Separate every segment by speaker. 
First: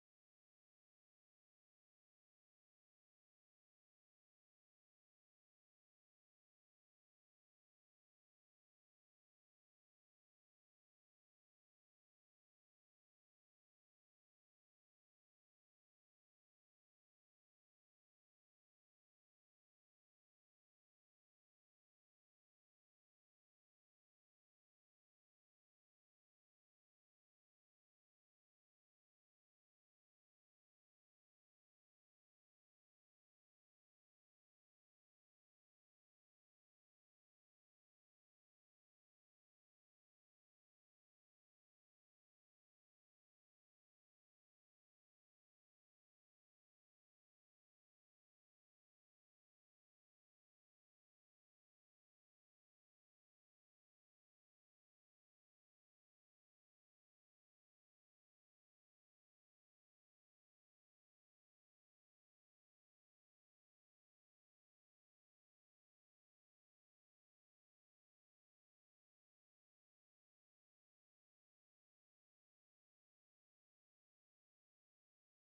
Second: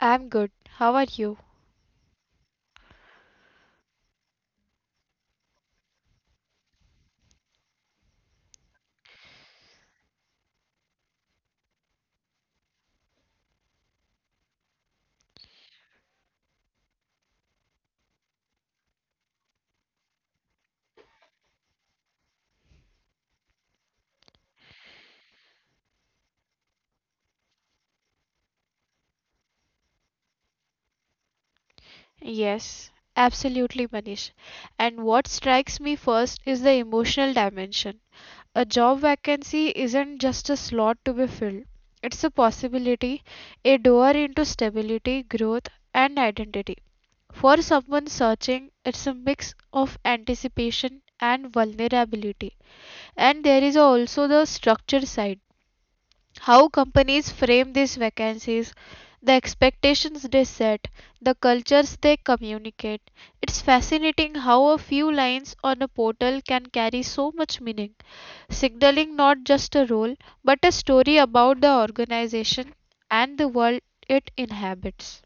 Speaker 1: I'm good. How are you? Yes, absolutely, Manish. And what strikes me first is the emotional dimension. A job vacancy isn't just a slot to be filled, it's a possibility, a door into stability, growth, and identity. For someone searching, it's a mix of anticipation and vulnerability. And there is also the structure side. How companies frame these vacancies, the expectations they set, the cultures they communicate. It's fascinating how a few lines on a portal can carry so much meaning, signaling not just a role, but a story about the organization and the world it inhabits.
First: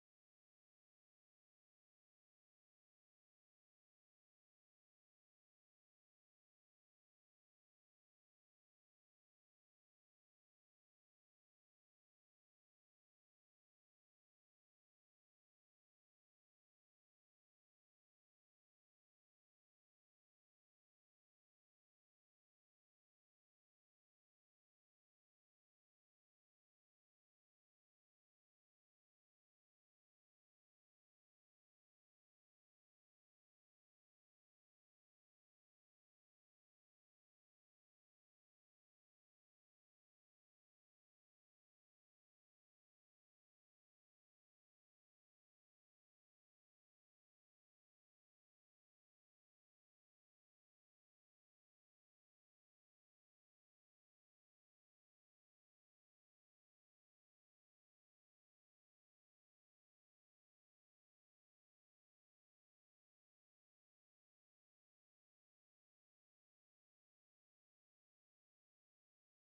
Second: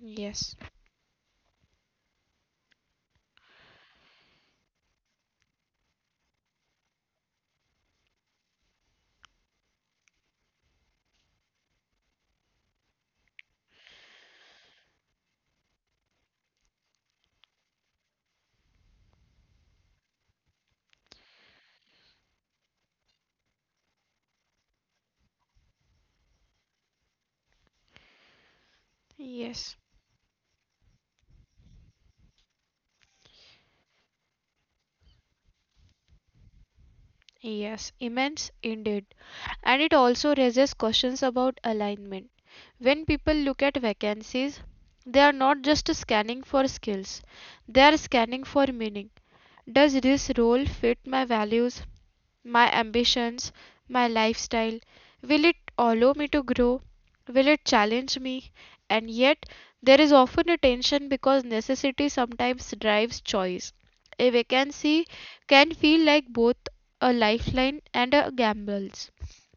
Speaker 1: Yes, yes, yes, immense indeed. And it also raises questions about alignment. When people look at vacancies, they are not just scanning for skills, they are scanning for meaning. Does this role fit my values, my ambitions, my lifestyle? Will it allow me to grow? Will it challenge me? And yet, there is often a tension because necessity sometimes drives choice. A vacancy can feel like both a lifeline and a gamble.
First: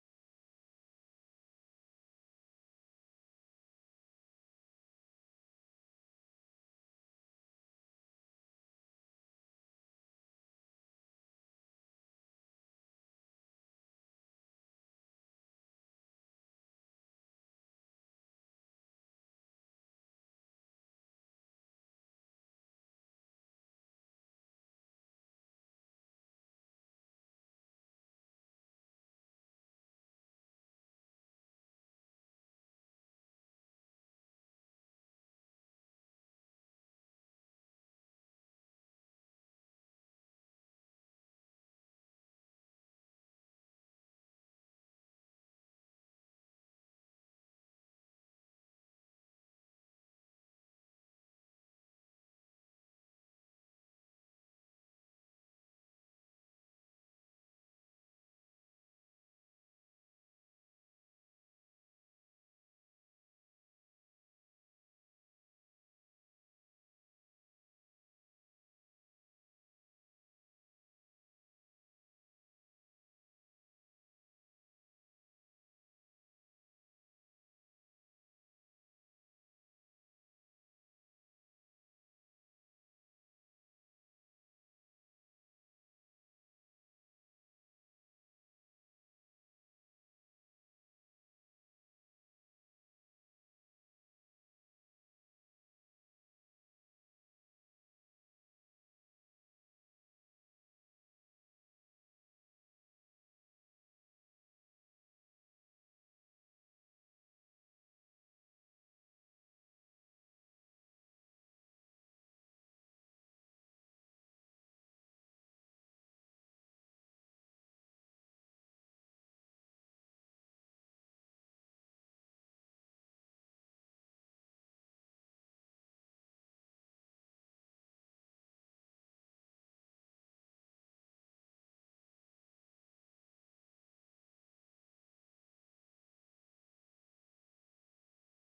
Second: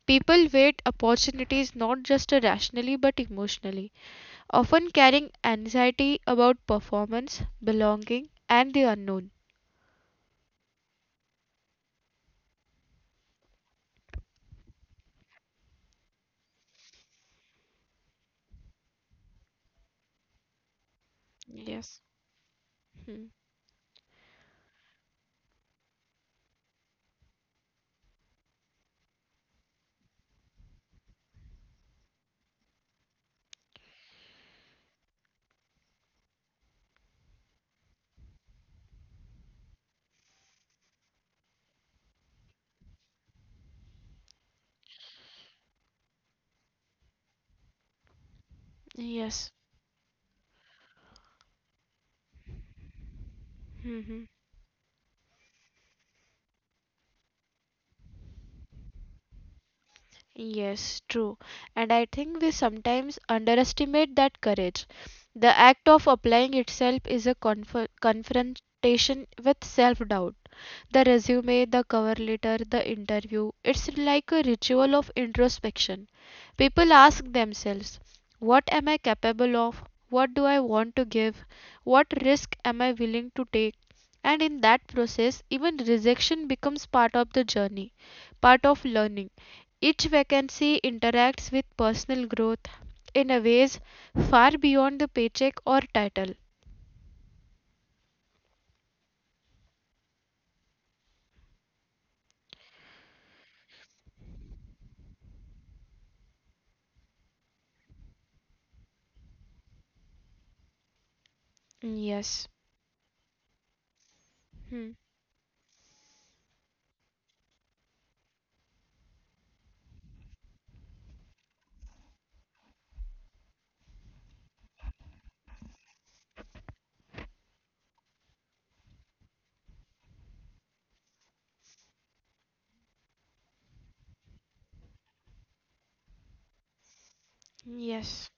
Speaker 1: People wait opportunities not just rationally but emotionally, often carrying anxiety about performance, belonging, and the unknown. Hmm. Yes, yes, true. And I think we sometimes underestimate that courage. The act of applying itself is a confrontation with self doubt. The resume, the cover letter, the interview. It's like a ritual of introspection. People ask themselves, what am I capable of? What do I want to give? What risk am I willing to take? And in that process, even rejection becomes part of the journey, part of learning. Each vacancy interacts with personal growth in a ways far beyond the paycheck or title. Yes. Hmm. Yes.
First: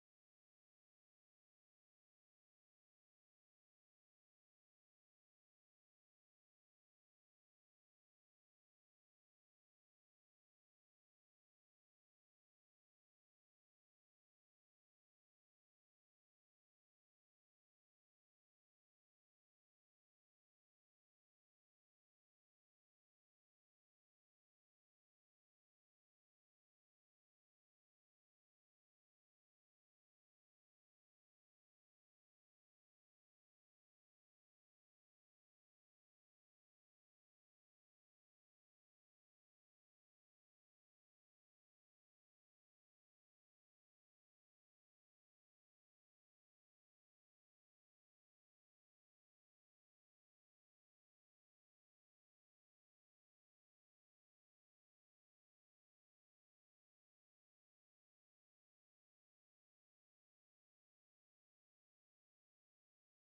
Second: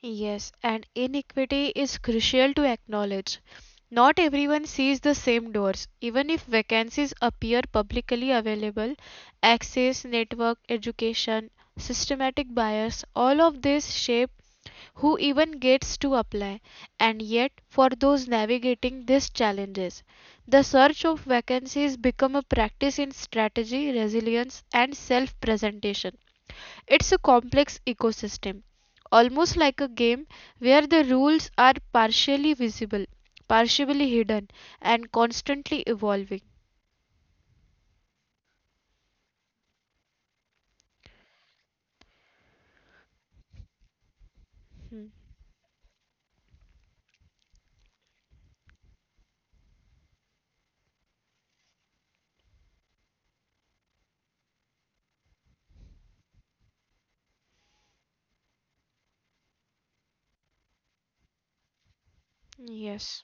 Speaker 1: Yes, and inequity is crucial to acknowledge. Not everyone sees the same doors. Even if vacancies appear publicly available, access, network, education, systematic bias, all of this shape who even gets to apply. And yet, for those navigating these challenges, the search of vacancies become a practice in strategy, resilience, and self-presentation. It's a complex ecosystem, almost like a game where the rules are partially visible, partially hidden, and constantly evolving. Hmm. Yes.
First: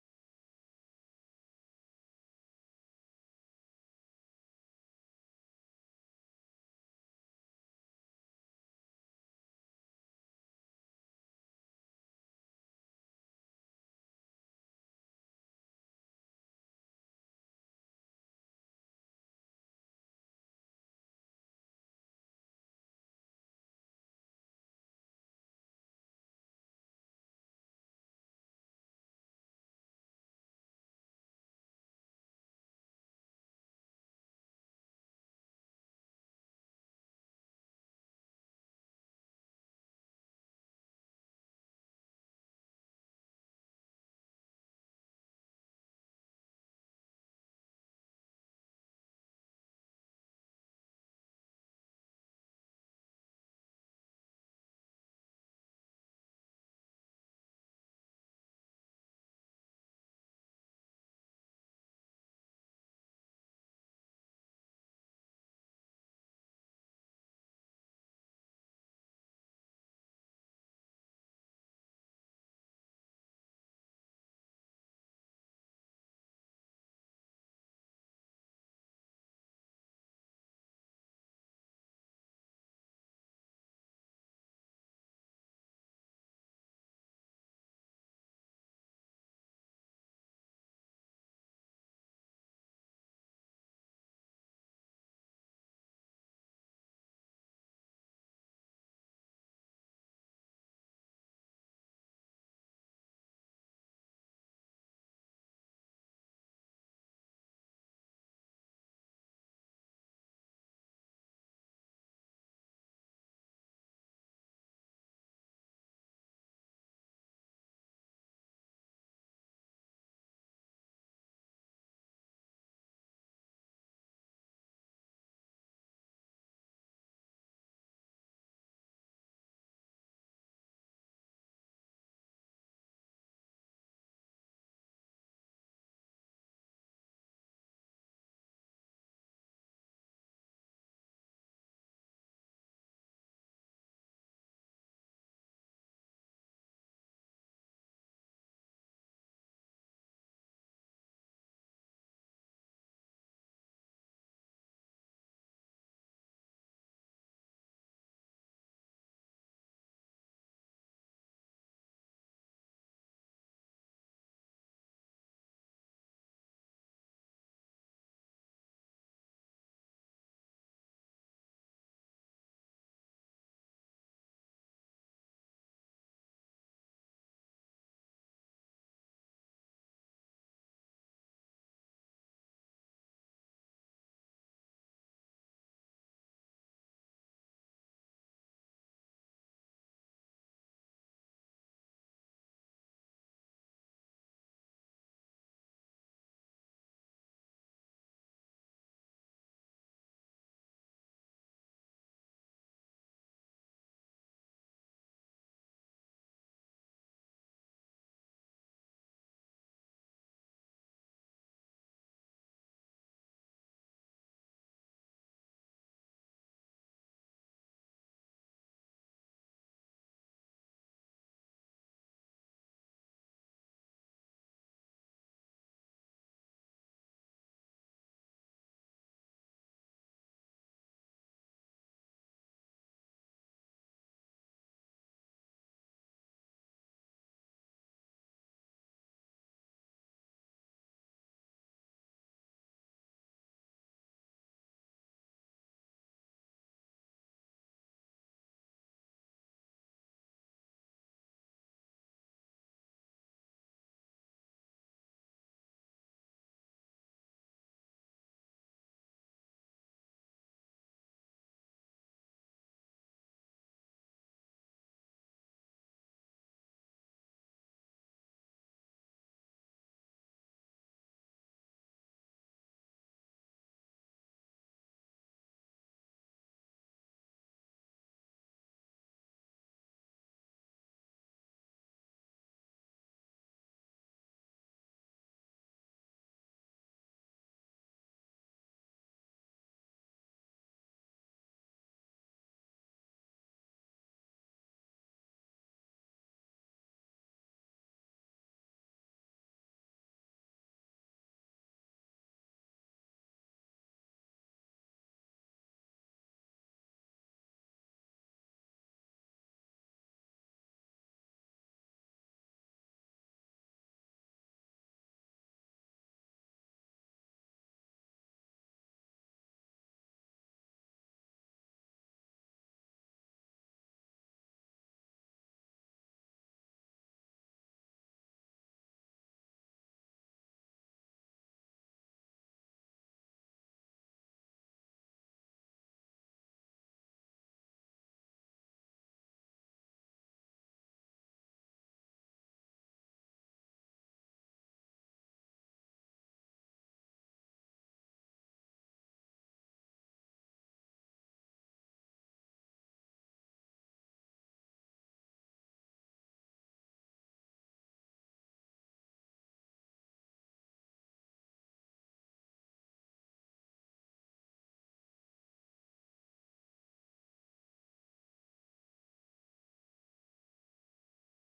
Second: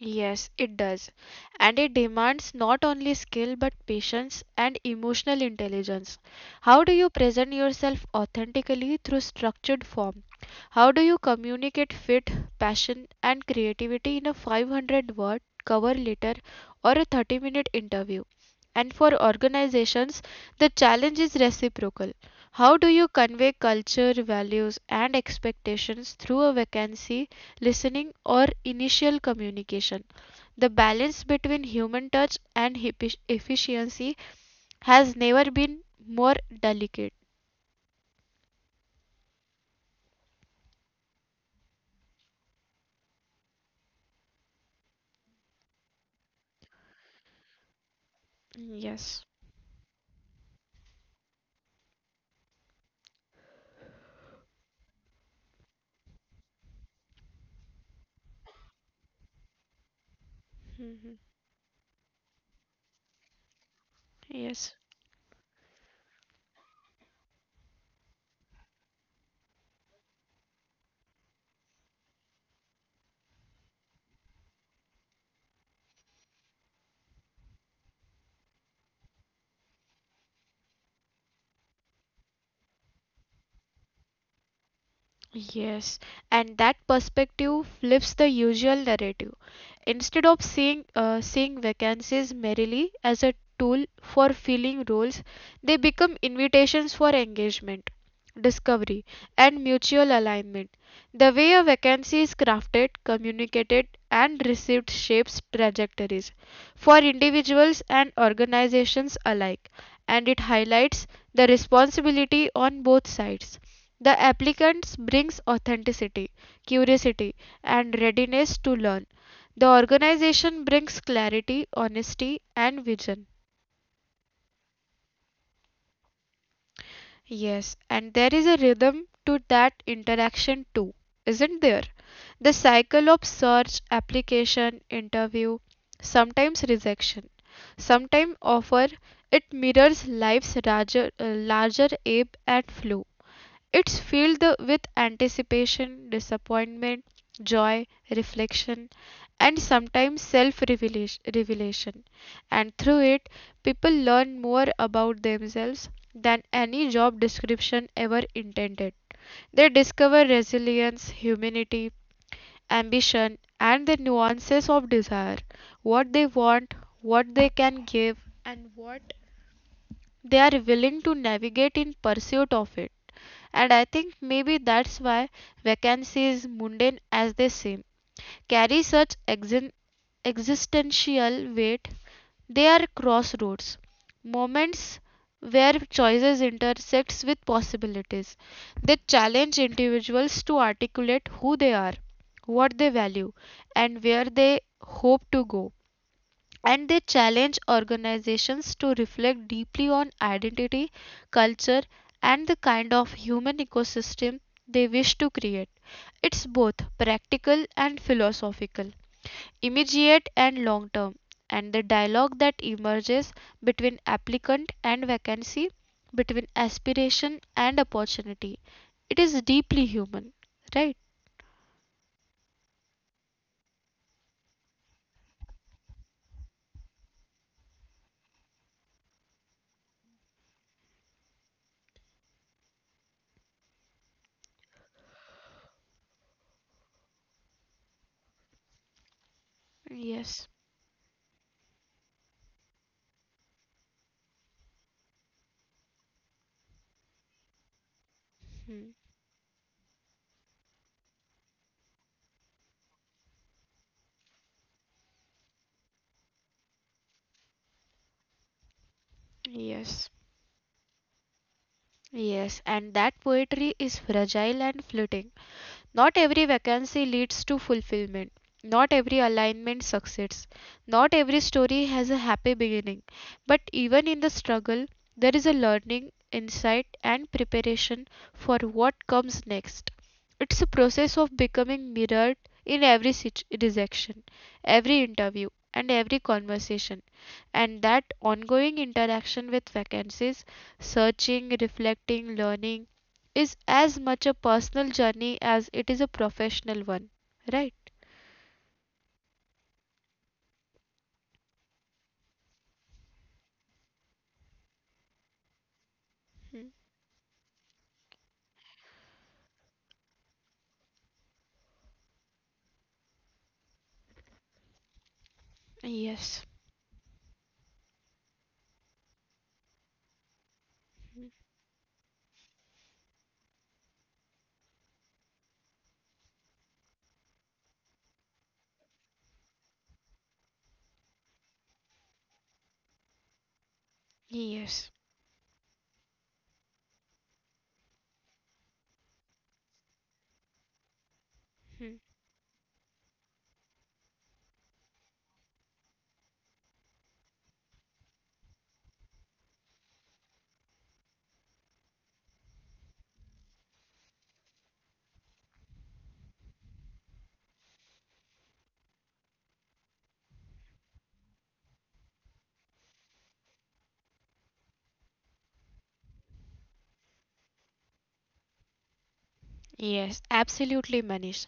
Speaker 1: Yes, it does. And it demands not only skill but patience and emotional intelligence. How do you present yourself authentically through structured form? How do you communicate fit, passion, and creativity in a 500 word cover letter or a 30-minute interview? And for organizations, the challenge is reciprocal. How do you convey culture, values, and expectations through a vacancy listening, or initial communication. The balance between human touch and efficiency has never been more delicate. Yes. Yes, and that perspective flips the usual narrative. Instead of seeing vacancies merely as a tool for filling roles, they become invitations for engagement, discovery, and mutual alignment. The way a vacancy is crafted, communicated, and received shapes trajectories for individuals and organizations alike, and it highlights the responsibility on both sides the applicant brings authenticity, curiosity and readiness to learn. The organization brings clarity, honesty and vision. Yes, and there is a rhythm to that interaction too, isn't there? The cycle of search, application, interview, sometimes rejection, sometimes offer, it mirrors life's larger ebb and flow. It's with anticipation, disappointment, joy, reflection, and sometimes self revelation. And through it, people learn more about themselves than any job description ever intended. They discover resilience, humanity, ambition, and the nuances of desire what they want, what they can give, and what they are willing to navigate in pursuit of it and I think maybe that's why vacancies, mundane as they seem, carry such existential weight. They are crossroads, moments where choices intersects with possibilities. They challenge individuals to articulate who they are, what they value, and where they hope to go and they challenge organizations to reflect deeply on identity, culture, and the kind of human ecosystem they wish to create. It's both practical and philosophical, immediate and long term, and the dialogue that emerges between applicant and vacancy, between aspiration and opportunity. It is deeply human, right? Yes. Hmm. Yes. Yes, and that poetry is fragile and fleeting. Not every vacancy leads to fulfillment. Not every alignment succeeds. Not every story has a happy beginning. But even in the struggle, there is a learning, insight, and preparation for what comes next. It's a process of becoming mirrored in every rejection, every interview, and every conversation. And that ongoing interaction with vacancies, searching, reflecting, learning, is as much a personal journey as it is a professional one, right? Hmm. Yes. Yes. Hmm. Yes, absolutely, Manish.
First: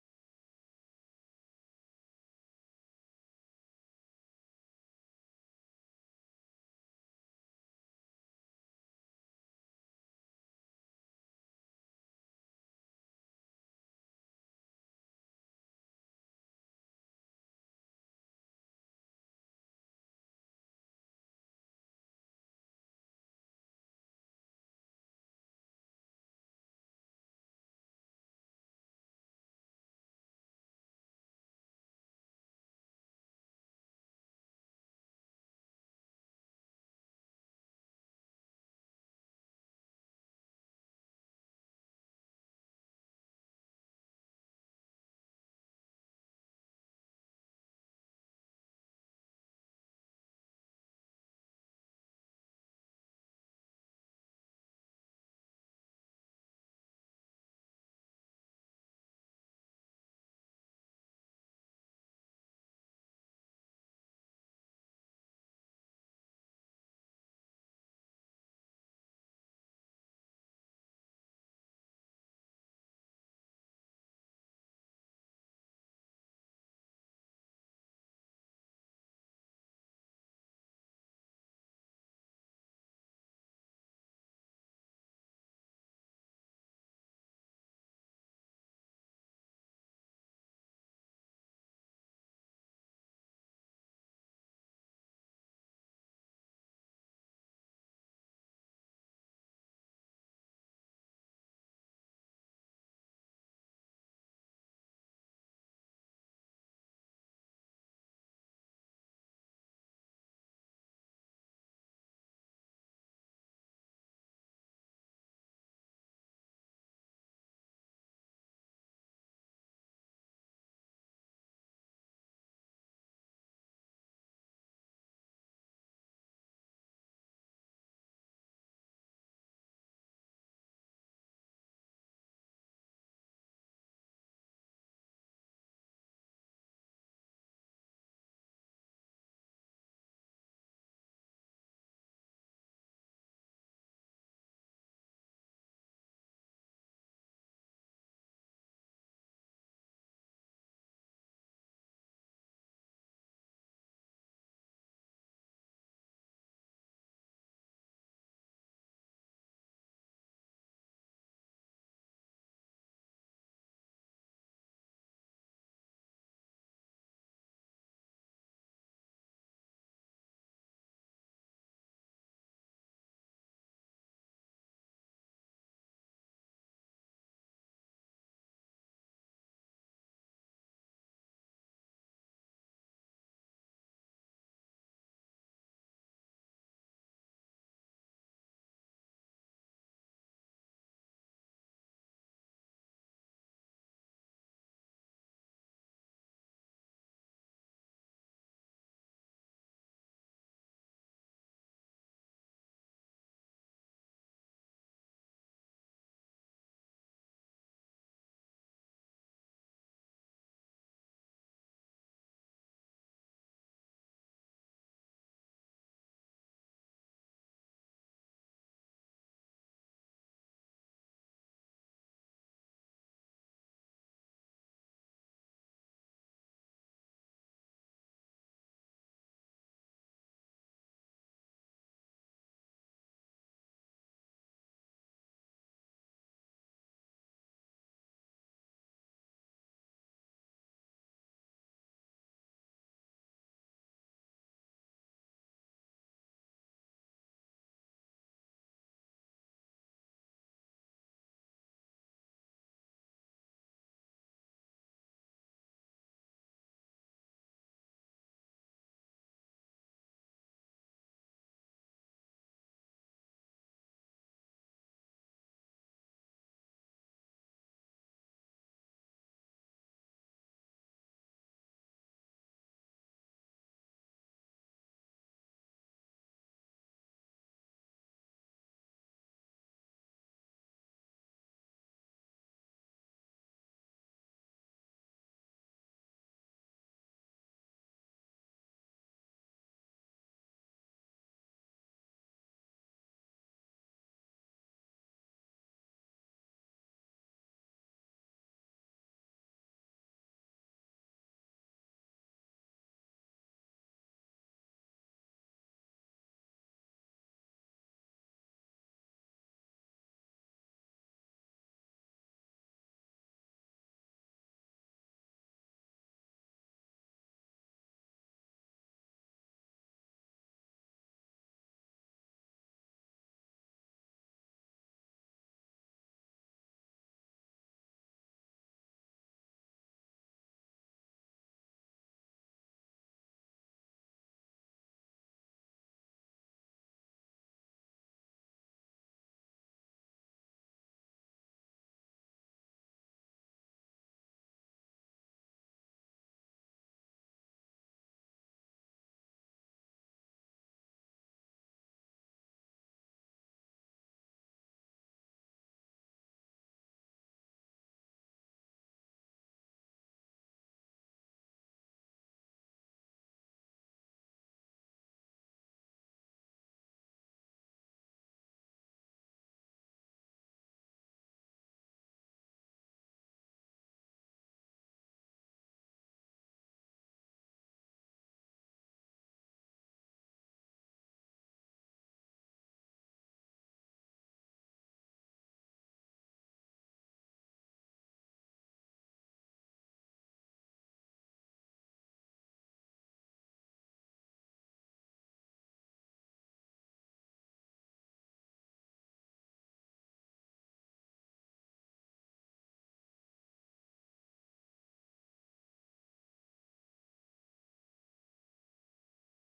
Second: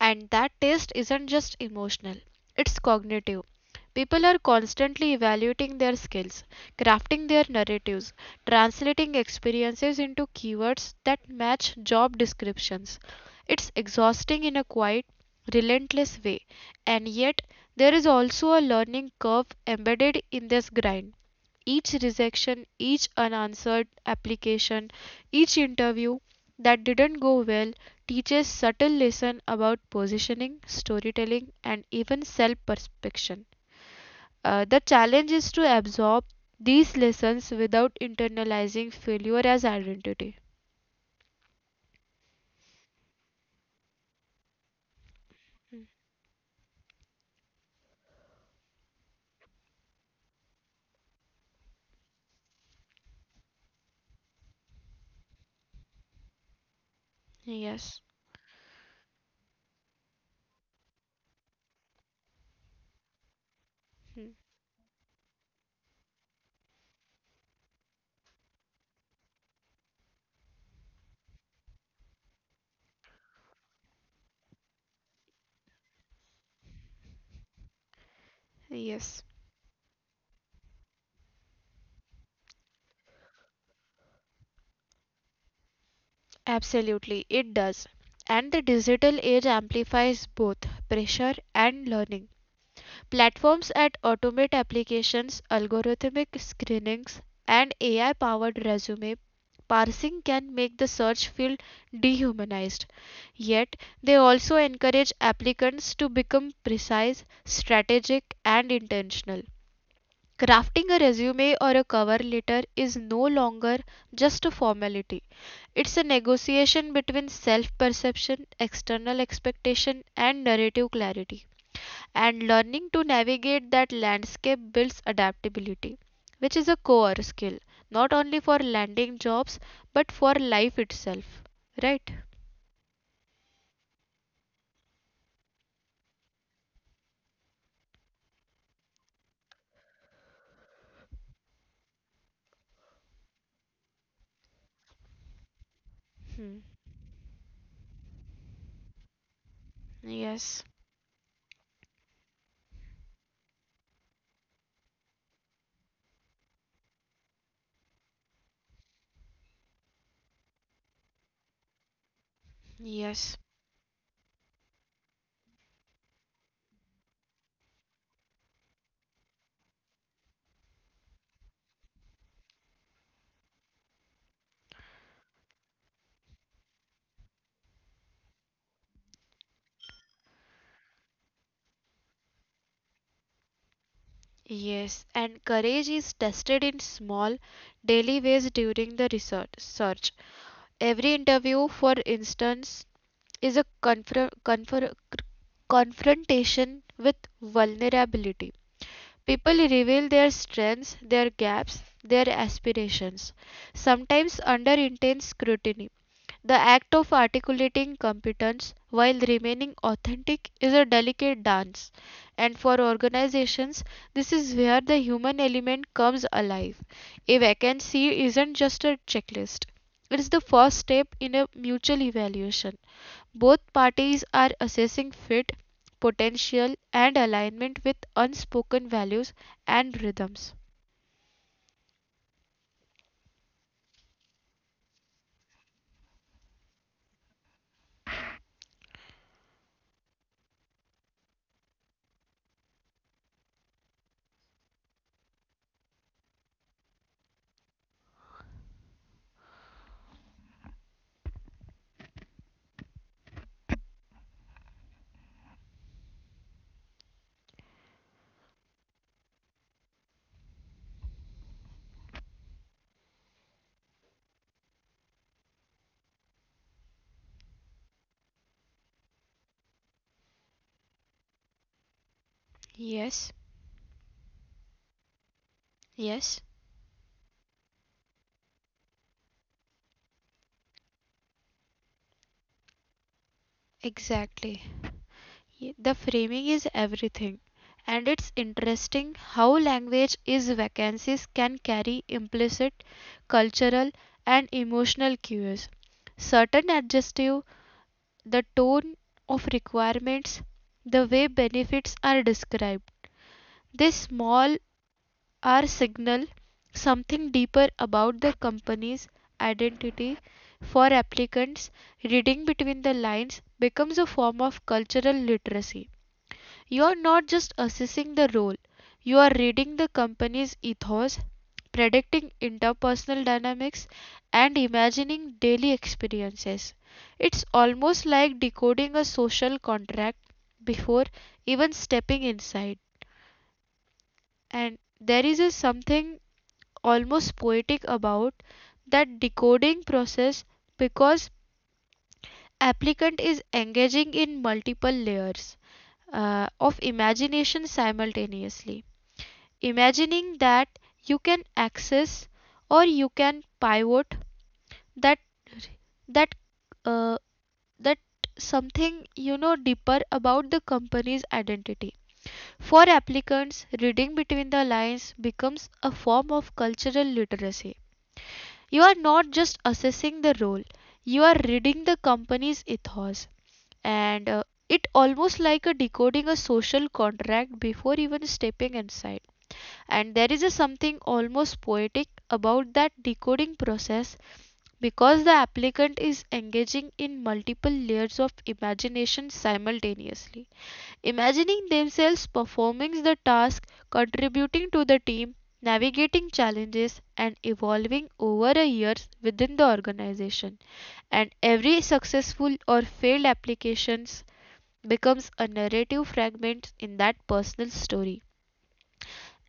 Speaker 1: And that taste isn't just emotional, it's cognitive. People are constantly evaluating their skills, crafting their narratives, translating experiences into keywords that match job descriptions. It's exhausting in a quiet, relentless way, and yet there is also a learning curve embedded in this grind each rejection, each unanswered application, each interview that didn't go well teaches subtle lesson about positioning, storytelling, and even self-perception. The challenge is to absorb these lessons without internalizing failure as identity. Yes. Hmm. Yes, absolutely, it does. And the digital age amplifies both pressure and learning. Platforms that automate applications, algorithmic screenings, and AI powered resume parsing can make the search feel dehumanized. Yet, they also encourage applicants to become precise, strategic, and intentional. Crafting a resume or a cover letter is no longer just a formality. It's a negotiation between self perception, external expectation, and narrative clarity and learning to navigate that landscape builds adaptability, which is a core skill not only for landing jobs but for life itself, right? Hmm. Yes, and courage is tested in small, daily ways during the research search. Every interview, for instance, is a confrontation with vulnerability. People reveal their strengths, their gaps, their aspirations, sometimes under intense scrutiny. The act of articulating competence while remaining authentic is a delicate dance, and for organizations, this is where the human element comes alive. A vacancy isn't just a checklist, it is the first step in a mutual evaluation. Both parties are assessing fit, potential, and alignment with unspoken values and rhythms. Yes, exactly. The framing is everything. And it's interesting how language is vacancies can carry implicit cultural and emotional cues. Certain adjective, the tone of requirements, the way benefits are described. These small are signal something deeper about the company's identity for applicants reading between the lines becomes a form of cultural literacy you are not just assessing the role you are reading the company's ethos predicting interpersonal dynamics and imagining daily experiences it's almost like decoding a social contract before even stepping inside and there is a something almost poetic about that decoding process because applicant is engaging in multiple layers of imagination simultaneously imagining that you can access or you can pivot that that uh, that something you know deeper about the company's identity for applicants reading between the lines becomes a form of cultural literacy. You are not just assessing the role, you are reading the company's ethos. And it almost like a decoding a social contract before even stepping inside. And there is a something almost poetic about that decoding process because the applicant is engaging in multiple layers of imagination simultaneously imagining themselves performing the task, contributing to the team, navigating challenges, and evolving over a years within the organization. And every successful or failed application becomes a narrative fragment in that personal story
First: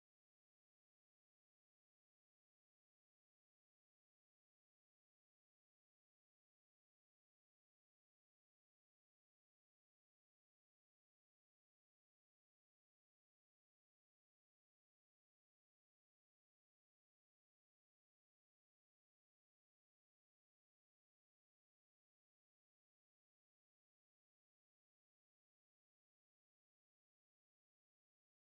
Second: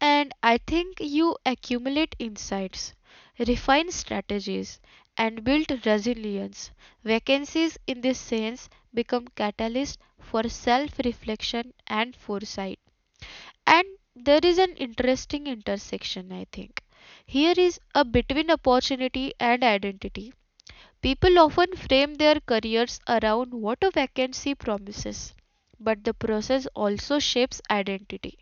Speaker 1: and I think you accumulate insights, refine strategies, and build resilience. Vacancies, in this sense, become catalysts for self reflection and foresight. And there is an interesting intersection, I think. Here is a between opportunity and identity. People often frame their careers around what a vacancy promises, but the process also shapes identity.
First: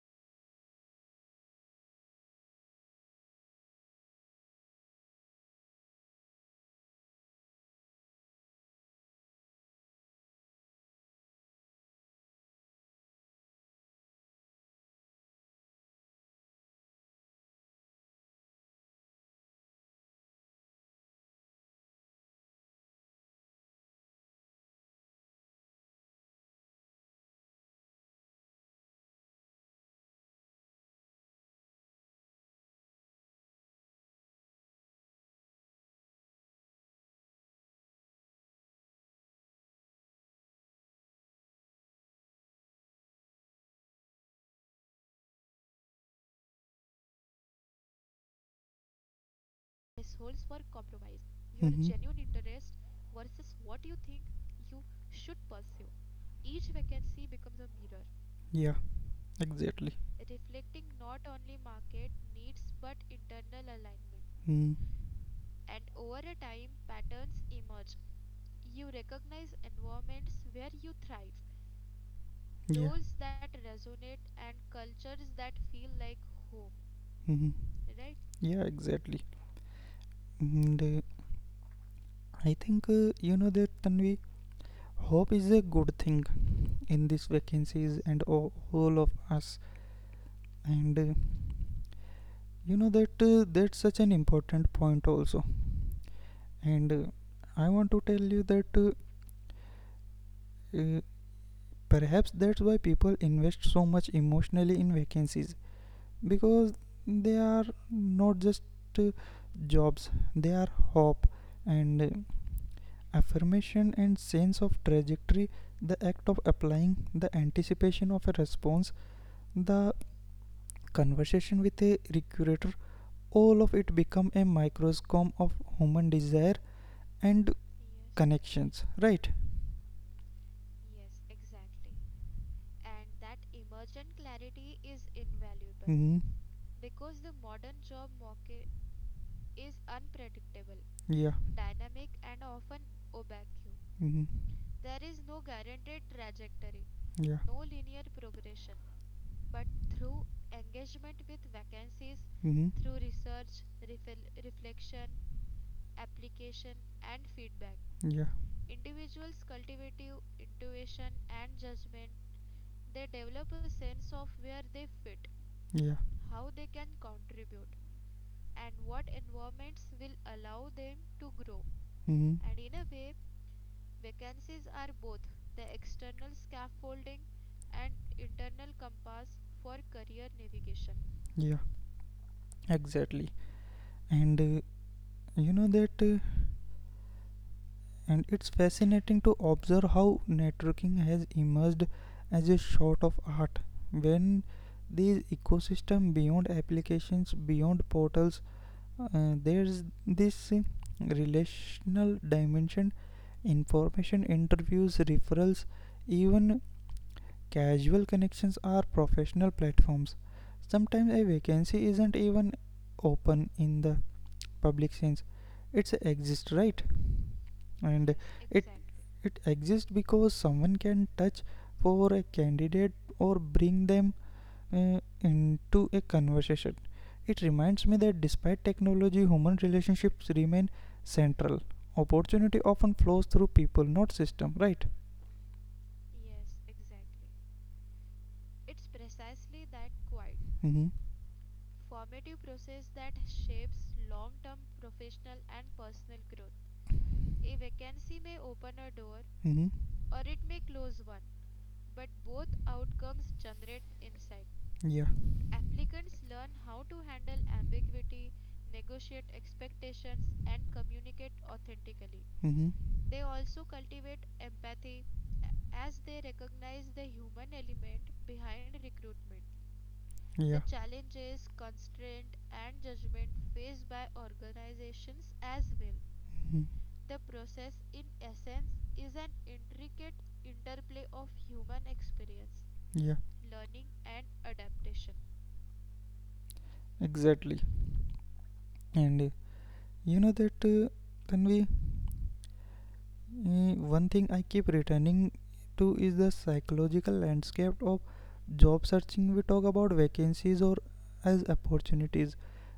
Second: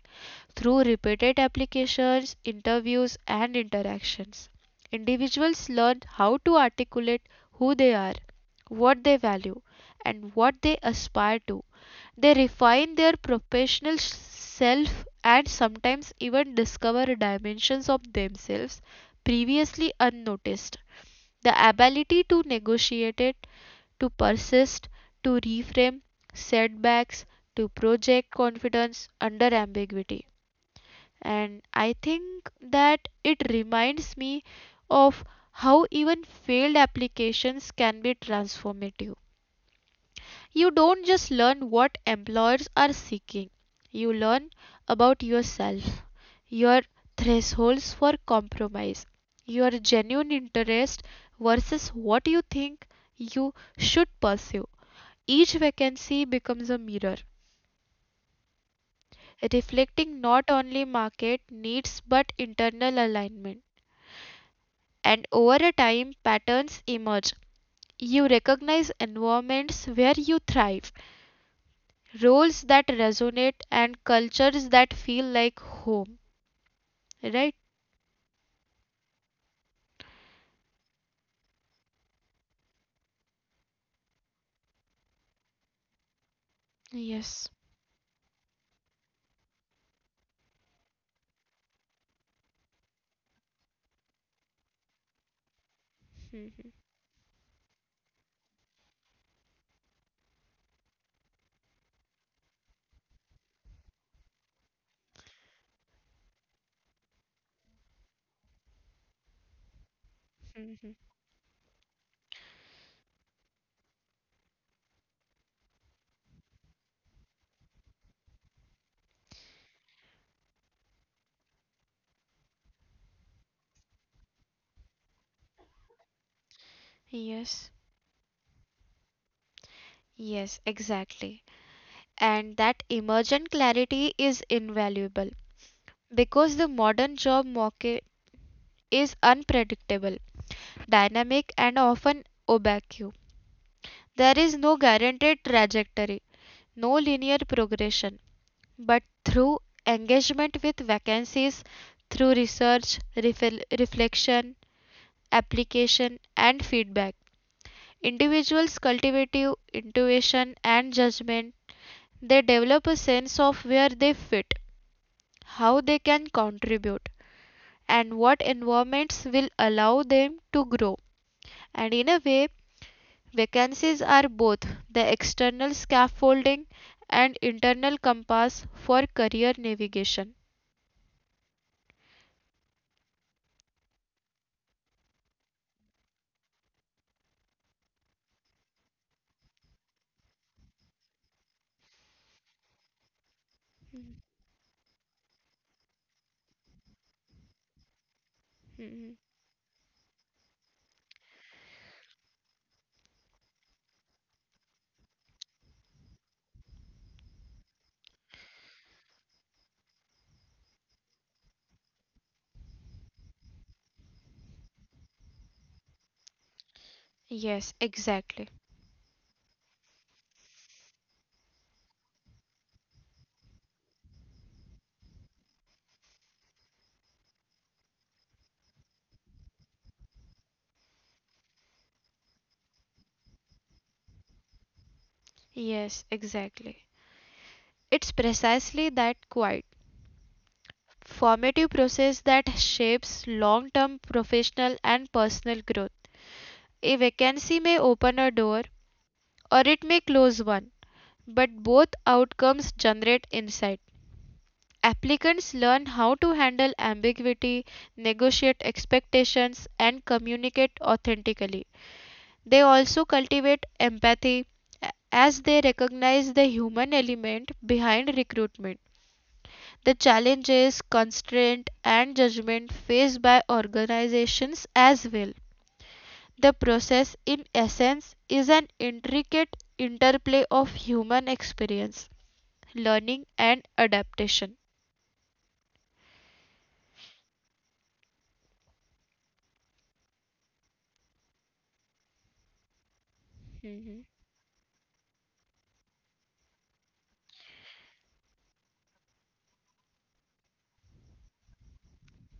Speaker 1: Through repeated applications, interviews, and interactions, individuals learn how to articulate who they are, what they value, and what they aspire to. They refine their professional self and sometimes even discover dimensions of themselves previously unnoticed. The ability to negotiate it, to persist, to reframe setbacks, to project confidence under ambiguity and I think that it reminds me of how even failed applications can be transformative. You don't just learn what employers are seeking, you learn about yourself, your thresholds for compromise, your genuine interest
Speaker 2: Mhm.
Speaker 1: versus what you think you should pursue. Each vacancy becomes a mirror,
Speaker 2: Yeah, exactly.
Speaker 1: reflecting not only market needs but internal alignment.
Speaker 2: Mm,
Speaker 1: And over a time patterns emerge. You recognize environments where you thrive, roles
Speaker 2: yeah.
Speaker 1: that resonate and cultures that feel like home,
Speaker 2: hmm
Speaker 1: right?
Speaker 2: Yeah, exactly. And I think you know that Tanvi, hope is a good thing in these vacancies and all of us. And You know that that's such an important point also. And
Speaker 1: Mhm,
Speaker 2: I want to tell you that uh, perhaps that's why people invest so much emotionally in vacancies because they are not just uh, jobs, they are
Speaker 1: mhm.
Speaker 2: hope and affirmation and sense of trajectory, the act of applying, the anticipation of a response, the conversation with a recruiter, all of it become a microscope of human desire and
Speaker 1: Yes.
Speaker 2: connections, right?
Speaker 1: Yes, exactly. And that emergent clarity is invaluable
Speaker 2: Mm-hmm.
Speaker 1: because the modern job market is unpredictable,
Speaker 2: Yeah.
Speaker 1: dynamic, and often opaque.
Speaker 2: Mm-hmm.
Speaker 1: There is no guaranteed trajectory, no
Speaker 2: Yeah.
Speaker 1: linear progression, but through engagement with vacancies, through
Speaker 2: Mm-hmm.
Speaker 1: reflection, application, and feedback.
Speaker 2: Yeah.
Speaker 1: Individuals cultivate intuition and judgment. They develop a sense of where they fit,
Speaker 2: Yeah.
Speaker 1: how they can contribute, and what environments will allow them to grow. And
Speaker 2: hmm
Speaker 1: in a way, vacancies are both the external scaffolding and internal compass for career navigation.
Speaker 2: yeah, exactly. and you know that and it's fascinating to observe how networking has emerged as a sort of art when these ecosystem beyond applications beyond portals. uh,
Speaker 1: Mhm.
Speaker 2: there's this uh, relational dimension, information interviews, referrals, even casual connections are professional platforms. Sometimes a vacancy isn't even open in the public sense. It exists, right? And
Speaker 1: Yes,
Speaker 2: it
Speaker 1: exactly.
Speaker 2: it exists because someone can touch for a candidate or bring them into a conversation. It reminds me that despite technology, human relationships remain central. Opportunity often flows through people, not system, right?
Speaker 1: Yes, exactly. It's precisely that quite
Speaker 2: Mm-hmm.
Speaker 1: formative process that shapes long term professional and personal growth. A vacancy may open a door
Speaker 2: Mm-hmm.
Speaker 1: or it may close one, but both outcomes generate insight.
Speaker 2: Yeah.
Speaker 1: Applicants learn how to handle ambiguity, negotiate expectations, and communicate authentically. They
Speaker 2: Mm-hmm.
Speaker 1: also cultivate empathy as they recognize the human element behind recruitment. The
Speaker 2: The
Speaker 1: challenges,
Speaker 2: Yeah.
Speaker 1: constraint, and judgment faced by organizations as well.
Speaker 2: Mhm.
Speaker 1: The process, in essence, is an intricate interplay of human experience,
Speaker 2: Yeah,
Speaker 1: learning, and adaptation.
Speaker 2: exactly. And you know that Tanvi, one thing
Speaker 1: Hmm.
Speaker 2: I keep returning to is the psychological landscape of job searching. We talk about vacancies or as opportunities,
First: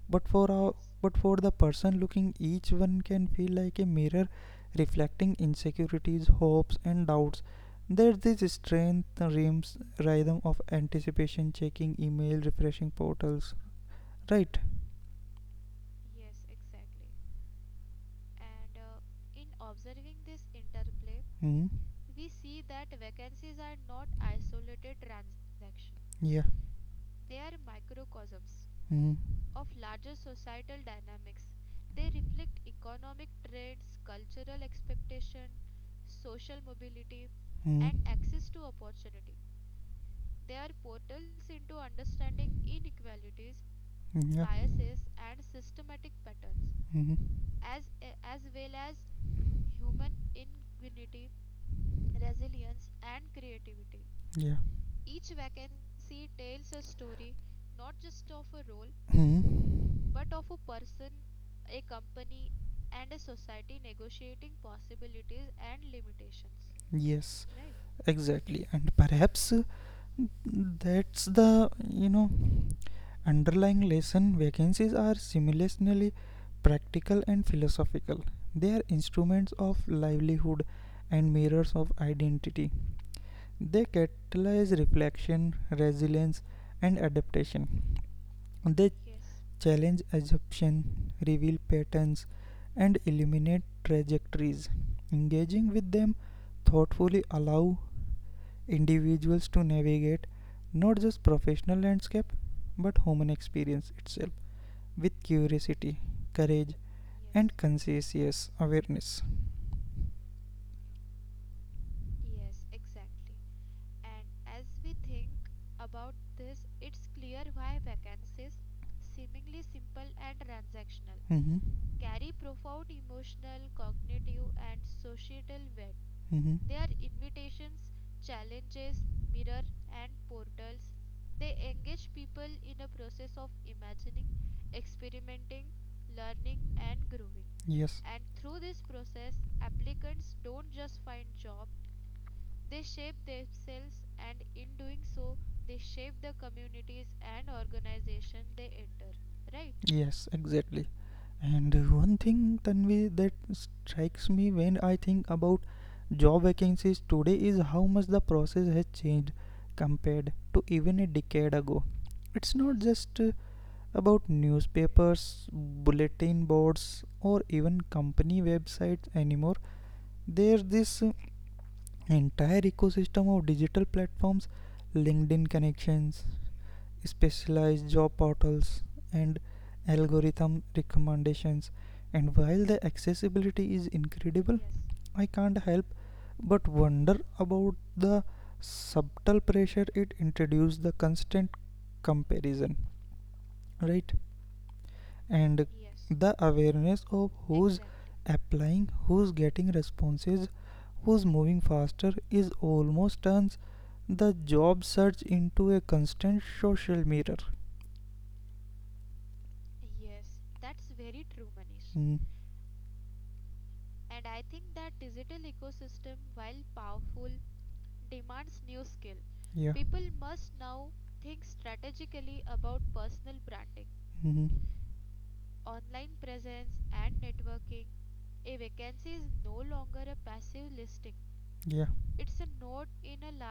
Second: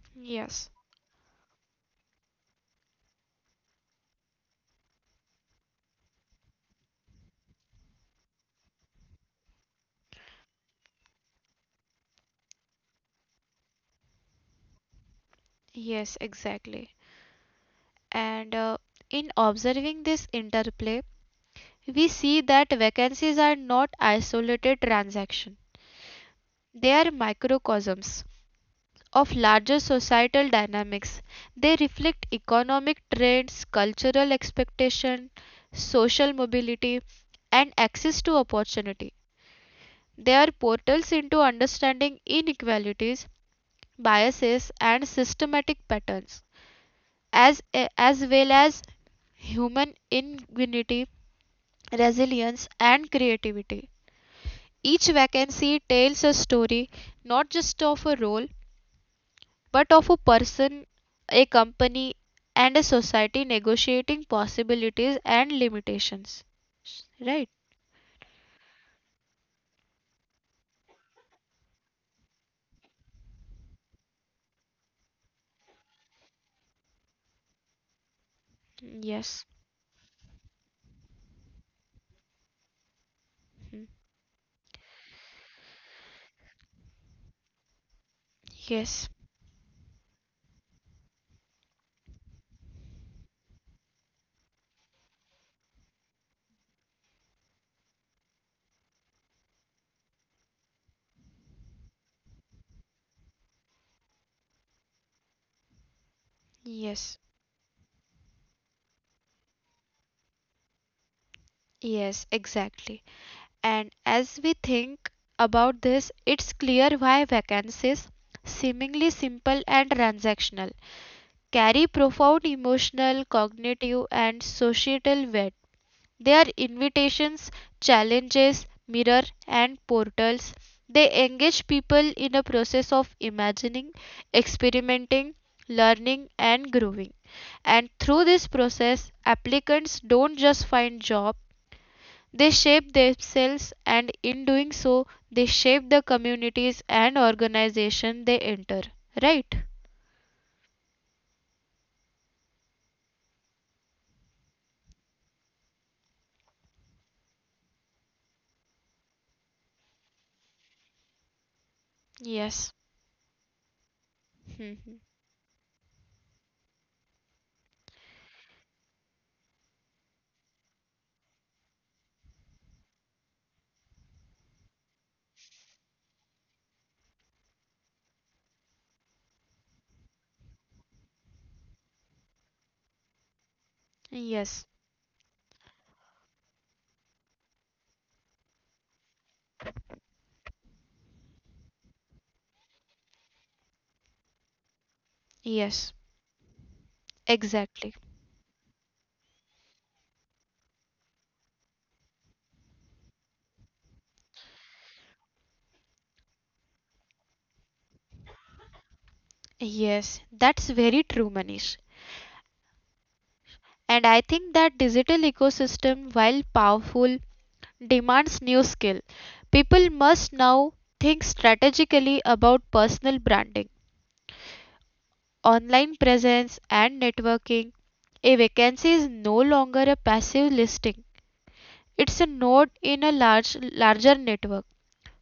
Speaker 2: but for our, but for the person looking, each one can feel like a mirror reflecting insecurities, hopes, and doubts. There's this strength rhymes rhythm of anticipation, checking email, refreshing portals. Right?
Speaker 1: Yes, exactly. And in observing this interplay,
Speaker 2: Hmm.
Speaker 1: we see that vacancies are not isolated transactions.
Speaker 2: Yeah.
Speaker 1: They are microcosms
Speaker 2: Hmm.
Speaker 1: of larger societal dynamics. They reflect economic trends, cultural expectation, social mobility, and
Speaker 2: Hmm.
Speaker 1: access to opportunity. They are portals into understanding inequalities,
Speaker 2: Mm, yeah.
Speaker 1: biases, and systematic patterns,
Speaker 2: hmm
Speaker 1: as, as well as human ingenuity, resilience, and creativity.
Speaker 2: Yeah.
Speaker 1: Each vacancy tells a story not just of a role but of a
Speaker 2: hmm
Speaker 1: person, a company, and a society negotiating possibilities and limitations. Right?
Speaker 2: Yes, exactly. And perhaps that's the, you know, underlying lesson: vacancies are simultaneously practical and philosophical. They are
Speaker 1: Yes.
Speaker 2: instruments of livelihood and mirrors of identity.
Speaker 1: Mhm.
Speaker 2: They catalyze reflection, resilience, and adaptation. They challenge assumption, reveal patterns, and eliminate trajectories. Engaging with them thoughtfully allow individuals to navigate not just professional landscape but human experience itself with curiosity, courage, Yes. and conscientious awareness.
Speaker 1: Yes, exactly. And as we think about this, it's clear why vacancies, seemingly simple and transactional, carry profound emotional,
Speaker 2: Mm-hmm.
Speaker 1: cognitive, and societal weight. Their invitations, challenges,
Speaker 2: Mm-hmm.
Speaker 1: mirror, and portals. They engage people in a process of imagining, experimenting, learning, and growing. And through this process, applicants
Speaker 2: Yes.
Speaker 1: don't just find job, they shape themselves and in doing so, they shape the communities and organization they enter. Right?
Speaker 2: Yes, exactly. And one thing, Tanvi, that strikes me when I think about job vacancies today is how much the process has changed compared to even a decade ago. It's not
Speaker 1: Mhm.
Speaker 2: just about newspapers, bulletin boards, or even company websites anymore. There's this entire ecosystem of digital platforms, LinkedIn connections, specialized job portals, and algorithm recommendations. And while the accessibility is incredible, I can't help but wonder about the subtle pressure it introduces, the constant comparison,
Speaker 1: Yes,
Speaker 2: right? And
Speaker 1: exactly.
Speaker 2: the awareness of who's applying, who's getting responses, who's moving faster is almost turns the job search into a constant social mirror.
Speaker 1: Yes, that's very true, Manish.
Speaker 2: Mm,
Speaker 1: And I think that digital ecosystem, while powerful, demands new skill. People must now think
Speaker 2: yeah.
Speaker 1: strategically about personal branding, online
Speaker 2: Mm-hmm.
Speaker 1: presence, and networking. A vacancy is no longer a passive listing. It's a node in a
Speaker 2: Yeah.
Speaker 1: larger network.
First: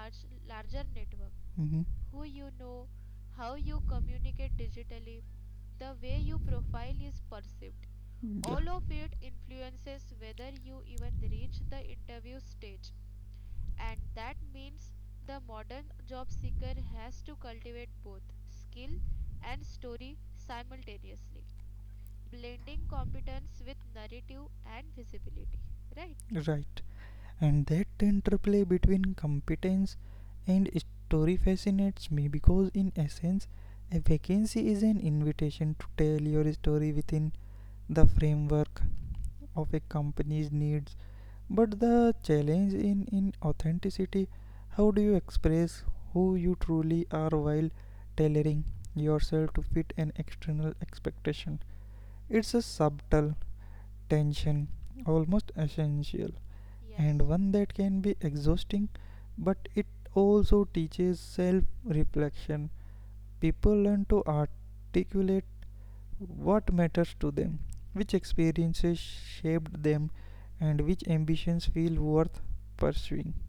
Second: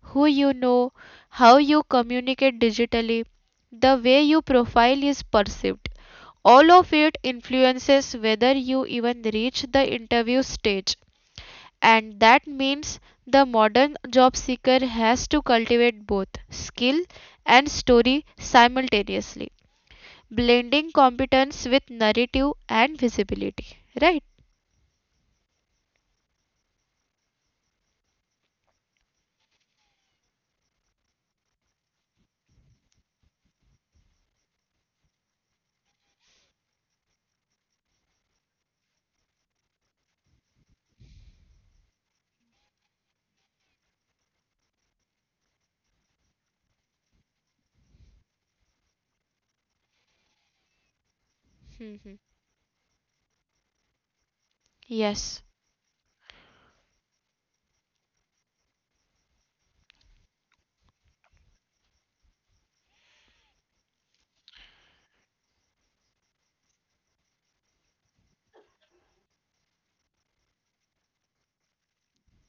Speaker 1: Who you know, how
Speaker 2: Mm-hmm.
Speaker 1: you communicate digitally, the way you profile is perceived. All of it influences whether you
Speaker 2: Yeah.
Speaker 1: even reach the interview stage. And that
Speaker 2: the
Speaker 1: means the modern job seeker has to cultivate both skill and story simultaneously, blending competence with narrative and visibility, right?
Speaker 2: Right. And that interplay between competence and story fascinates me because, in essence, a vacancy is an invitation to tell your story within the framework of a company's needs. But the challenge in authenticity, how do you express who you truly are while tailoring yourself to fit an external expectation? It's a
Speaker 1: Mhm.
Speaker 2: subtle tension, almost
Speaker 1: Yes,
Speaker 2: essential, and one that can be exhausting, but it also teaches self reflection. People learn to articulate what matters to them, which experiences shaped them, and which ambitions feel worth pursuing.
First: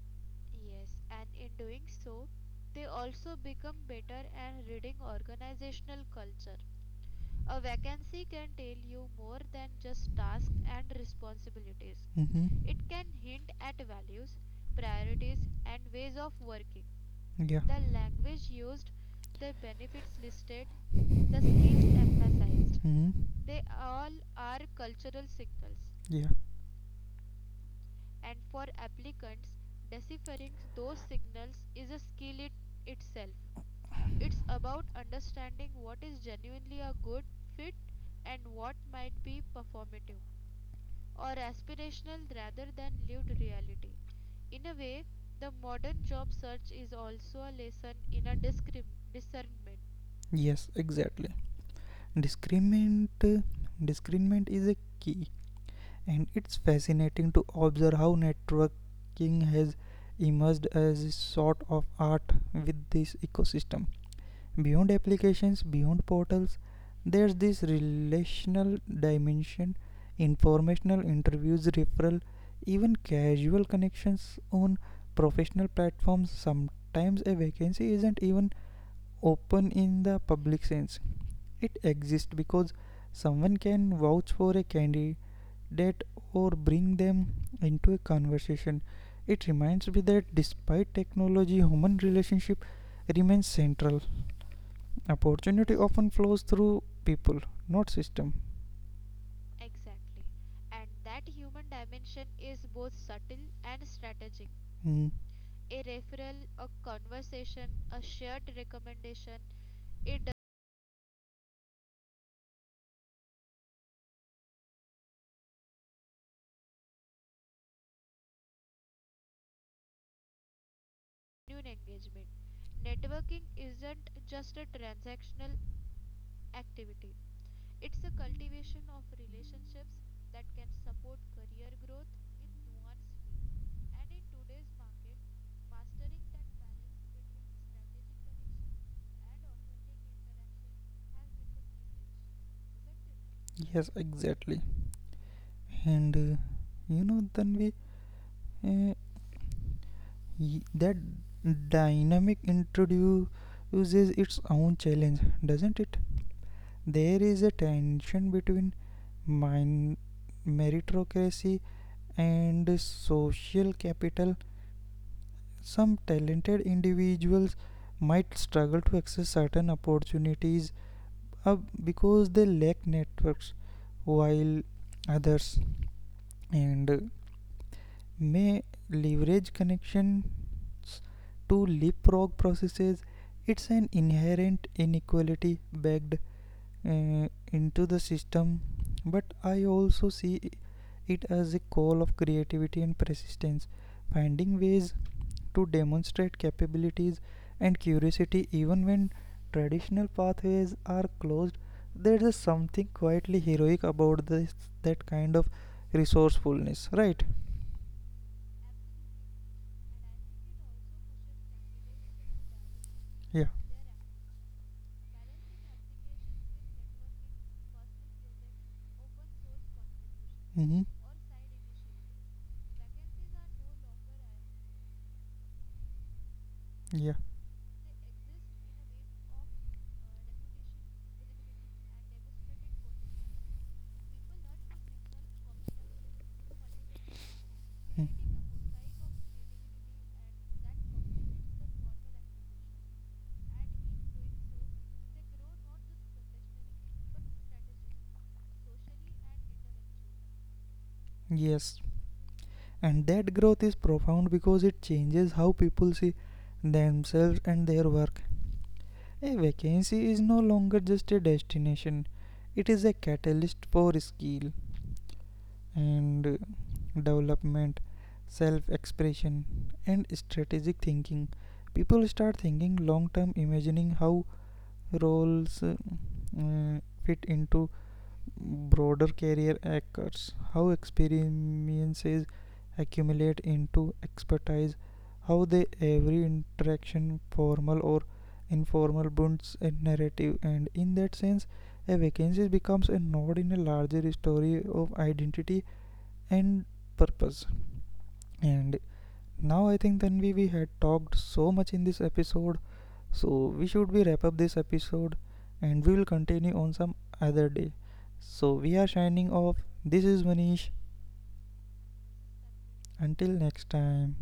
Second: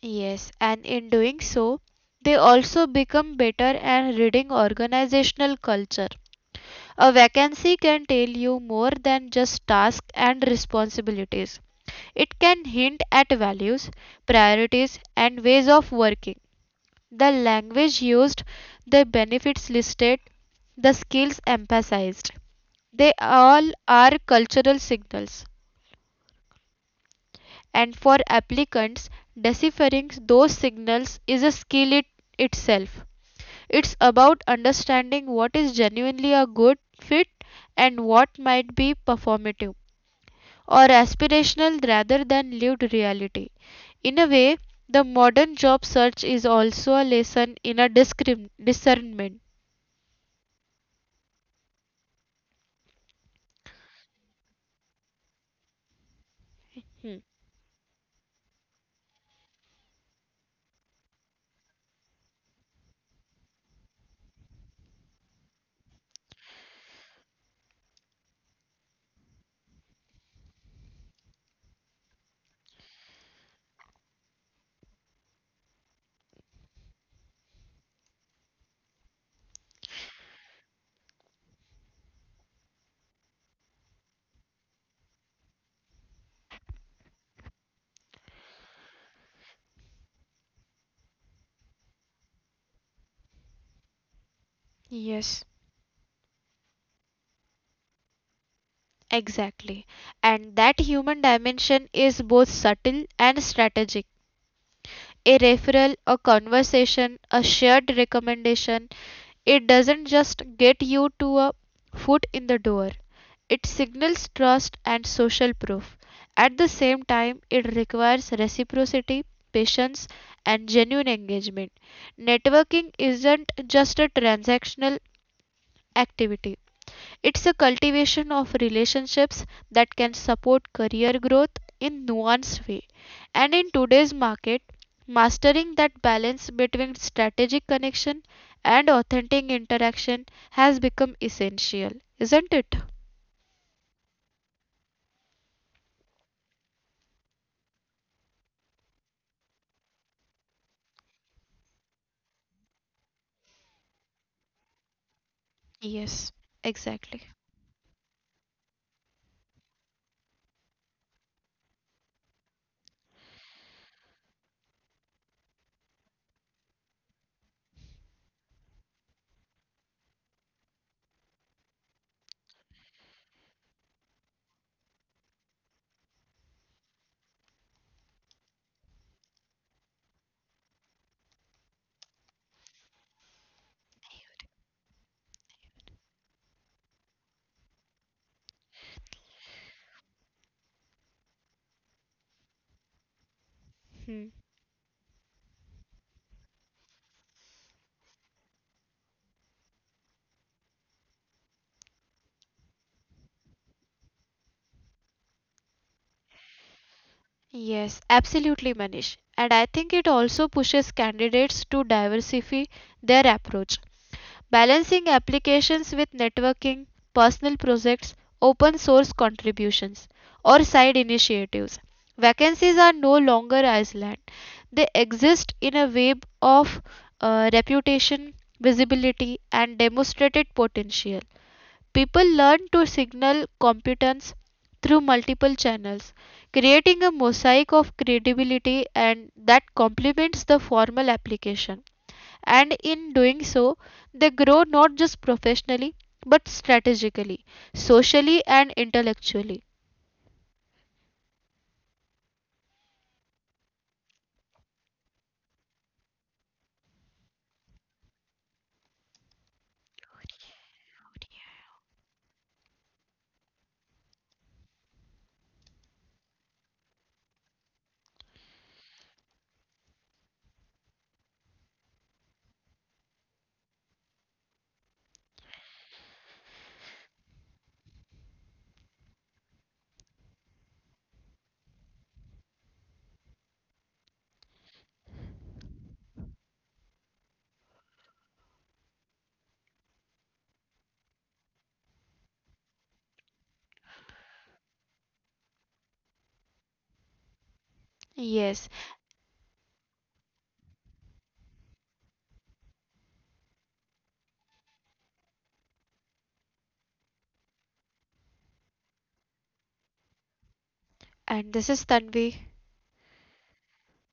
Speaker 1: yes, and in doing so, they also become better at reading organizational culture. A vacancy can tell you more than just tasks and responsibilities.
Speaker 2: hmm
Speaker 1: It can hint at values, priorities, and ways of working.
Speaker 2: Yeah.
Speaker 1: The language used, the benefits listed, the skills emphasized.
Speaker 2: hmm
Speaker 1: They all are cultural signals,
Speaker 2: Yeah.
Speaker 1: and for applicants, deciphering those signals is a skill it itself. It's about understanding what is genuinely a good fit and what might be performative or aspirational rather than lived reality. In a way, the modern job search is also a lesson in a discernment.
Speaker 2: Yes, exactly. Discriminant discriminant is a key, and it's
Speaker 1: Hmm.
Speaker 2: fascinating to observe how networking has emerged as a sort of art with this ecosystem, beyond applications, beyond portals. There's this relational dimension, informational interviews, referral, even casual connections on professional platforms. Sometimes a vacancy isn't even open in the public sense. It exists because someone can vouch for a candidate or bring them into a conversation. It reminds me that despite technology, human relationship remains central. Opportunity often flows through people, not system.
Speaker 1: Exactly. And that human dimension is both subtle and strategic. A
Speaker 2: Mm,
Speaker 1: referral, a conversation, a shared recommendation, it doesn't just get you to a foot in the door. It signals trust and social proof. At the same time, it requires reciprocity, patience, and genuine engagement. Networking isn't just a transactional activity, it's a cultivation of relationships that can support career growth in nuanced way. And in today's market, mastering that balance between strategic connection and authentic interaction has become essential, isn't it?
Speaker 2: yes, exactly. And you know, then we uh, that dynamic introduces its own challenge, doesn't it? There
Speaker 1: Exactly.
Speaker 2: is a tension between min- meritocracy and social capital. Some talented individuals might struggle to access certain opportunities uh, because they lack networks, while others and may leverage connections to leapfrog processes. It's an inherent inequality bagged into the system, but I also see it as a call of creativity and persistence,
Speaker 1: Hmm.
Speaker 2: finding ways to demonstrate capabilities and curiosity even when traditional pathways are closed. There is something quietly heroic about this, that kind of resourcefulness, right?
Speaker 1: Yes, absolutely, Manish. And I think it also pushes candidates to diversify their
Speaker 2: Yeah.
Speaker 1: approach, balancing applications with networking, personal projects, open source contributions, or
Speaker 2: Mm-hmm.
Speaker 1: side initiatives. Vacancies are no longer isolated; they exist in a web of
Speaker 2: Yeah.
Speaker 1: reputation, visibility, and demonstrated potential. People learn to signal competence through multiple channels, creating a mosaic of
Speaker 2: Mm.
Speaker 1: credibility and that complements the formal application, and in doing so, they grow not just professionally but strategically, socially, and intellectually.
Speaker 2: Yes. And that growth is profound because it changes how people see themselves and their work. A vacancy is no longer just a destination, it is a catalyst for skill, and development, self expression, and strategic thinking. People start thinking long term, imagining how roles fit into broader career acres, how experiences accumulate into expertise, how they every interaction, formal or informal, builds a narrative, and in that sense, a vacancy becomes a node in a larger story of identity and purpose.
Speaker 1: Yes,
Speaker 2: And now I think Tanvi, we had talked so much in this episode, so we should be wrap up this episode and we will continue on some other day. So we are signing off. This is Manish.
Speaker 1: and this is Tanvi.
Speaker 2: Until next time.